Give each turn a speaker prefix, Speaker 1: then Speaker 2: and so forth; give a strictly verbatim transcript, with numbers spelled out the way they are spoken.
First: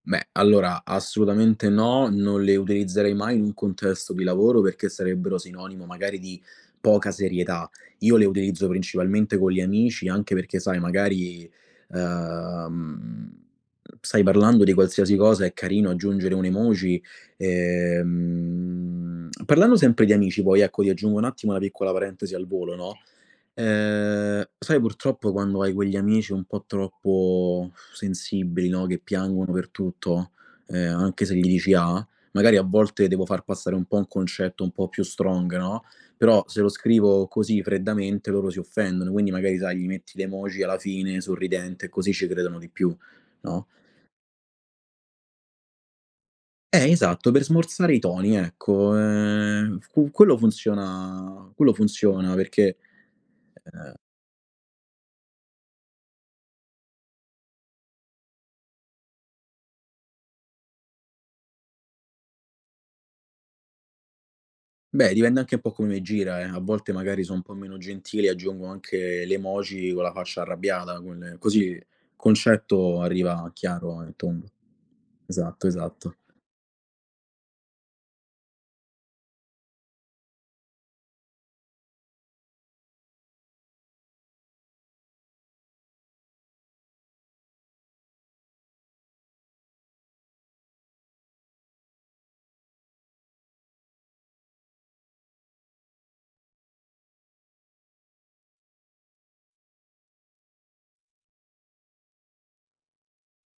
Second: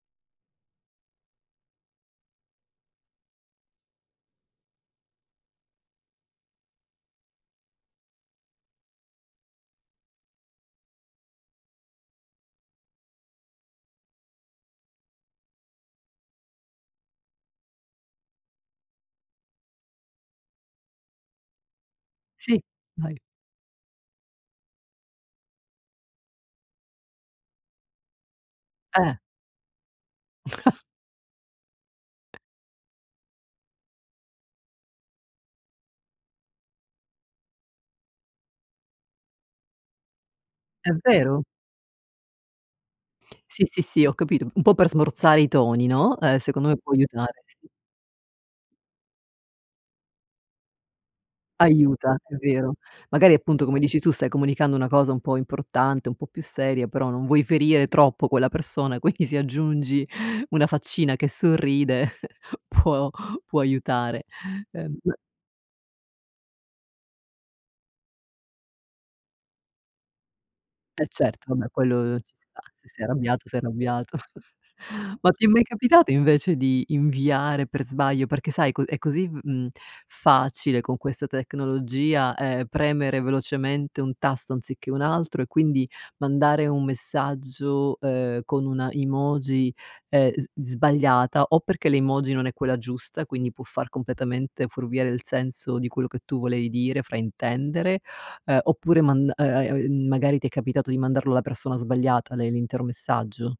Speaker 1: Beh, allora, assolutamente no, non le utilizzerei mai in un contesto di lavoro perché sarebbero sinonimo magari di poca serietà. Io le utilizzo principalmente co' gli amici, anche perché sai magari, uhm, stai parlando di qualsiasi cosa, è carino aggiungere un'emoji. Ehm, parlando sempre di amici, poi, ecco, ti aggiungo un attimo una piccola parentesi al
Speaker 2: Sì,
Speaker 1: volo, no,
Speaker 2: vai.
Speaker 1: ehm, sai purtroppo quando hai quegli amici un po' troppo sensibili, no, che
Speaker 2: Eh.
Speaker 1: piangono per tutto, ehm, anche se gli dici A, magari a volte devo far passare un po' un concetto un po' più strong, no, però se lo scrivo così freddamente loro si offendono, quindi magari, sai, gli metti le emoji alla
Speaker 2: È
Speaker 1: fine
Speaker 2: vero.
Speaker 1: sorridente, così ci credono di più, no?
Speaker 2: Sì, sì, sì, ho capito. Un po' per smorzare i toni, no, uhm, secondo me
Speaker 1: Eh,
Speaker 2: può
Speaker 1: esatto, per
Speaker 2: aiutare.
Speaker 1: smorzare i toni, ecco. Ehm, qu quello funziona quello
Speaker 2: Aiuta,
Speaker 1: funziona
Speaker 2: è vero.
Speaker 1: perché,
Speaker 2: Magari appunto, come
Speaker 1: ehm
Speaker 2: dici tu, stai comunicando una cosa un po' importante, un po' più seria, però non vuoi ferire troppo quella persona, quindi se aggiungi una faccina che sorride può può aiutare, ehm
Speaker 1: Beh,
Speaker 2: [unintelligible]
Speaker 1: dipende anche un po' come me gira eh, a volte magari so' un po' meno gentile e aggiungo anche le emoji con la faccia arrabbiata,
Speaker 2: Eh
Speaker 1: quelle
Speaker 2: certo, vabbè
Speaker 1: così
Speaker 2: quello ci sta. Se
Speaker 1: concetto
Speaker 2: sei arrabbiato,
Speaker 1: arriva
Speaker 2: sei
Speaker 1: chiaro e
Speaker 2: arrabbiato.
Speaker 1: tondo.
Speaker 2: Ma ti è mai
Speaker 1: Esatto,
Speaker 2: capitato
Speaker 1: esatto.
Speaker 2: invece di inviare per sbaglio? Perché sai, è co è così v mhmm, facile con questa tecnologia, ehm, premere velocemente un tasto anziché un altro e quindi mandare un messaggio, ehm, con una emoji, ehm, s sbagliata, o perché l'emoji non è quella giusta, quindi può far completamente furviare il senso di quello che tu volevi dire, fraintendere, ehm, oppure mand ehm, magari ti è capitato di mandarlo alla persona sbagliata le l'intero messaggio.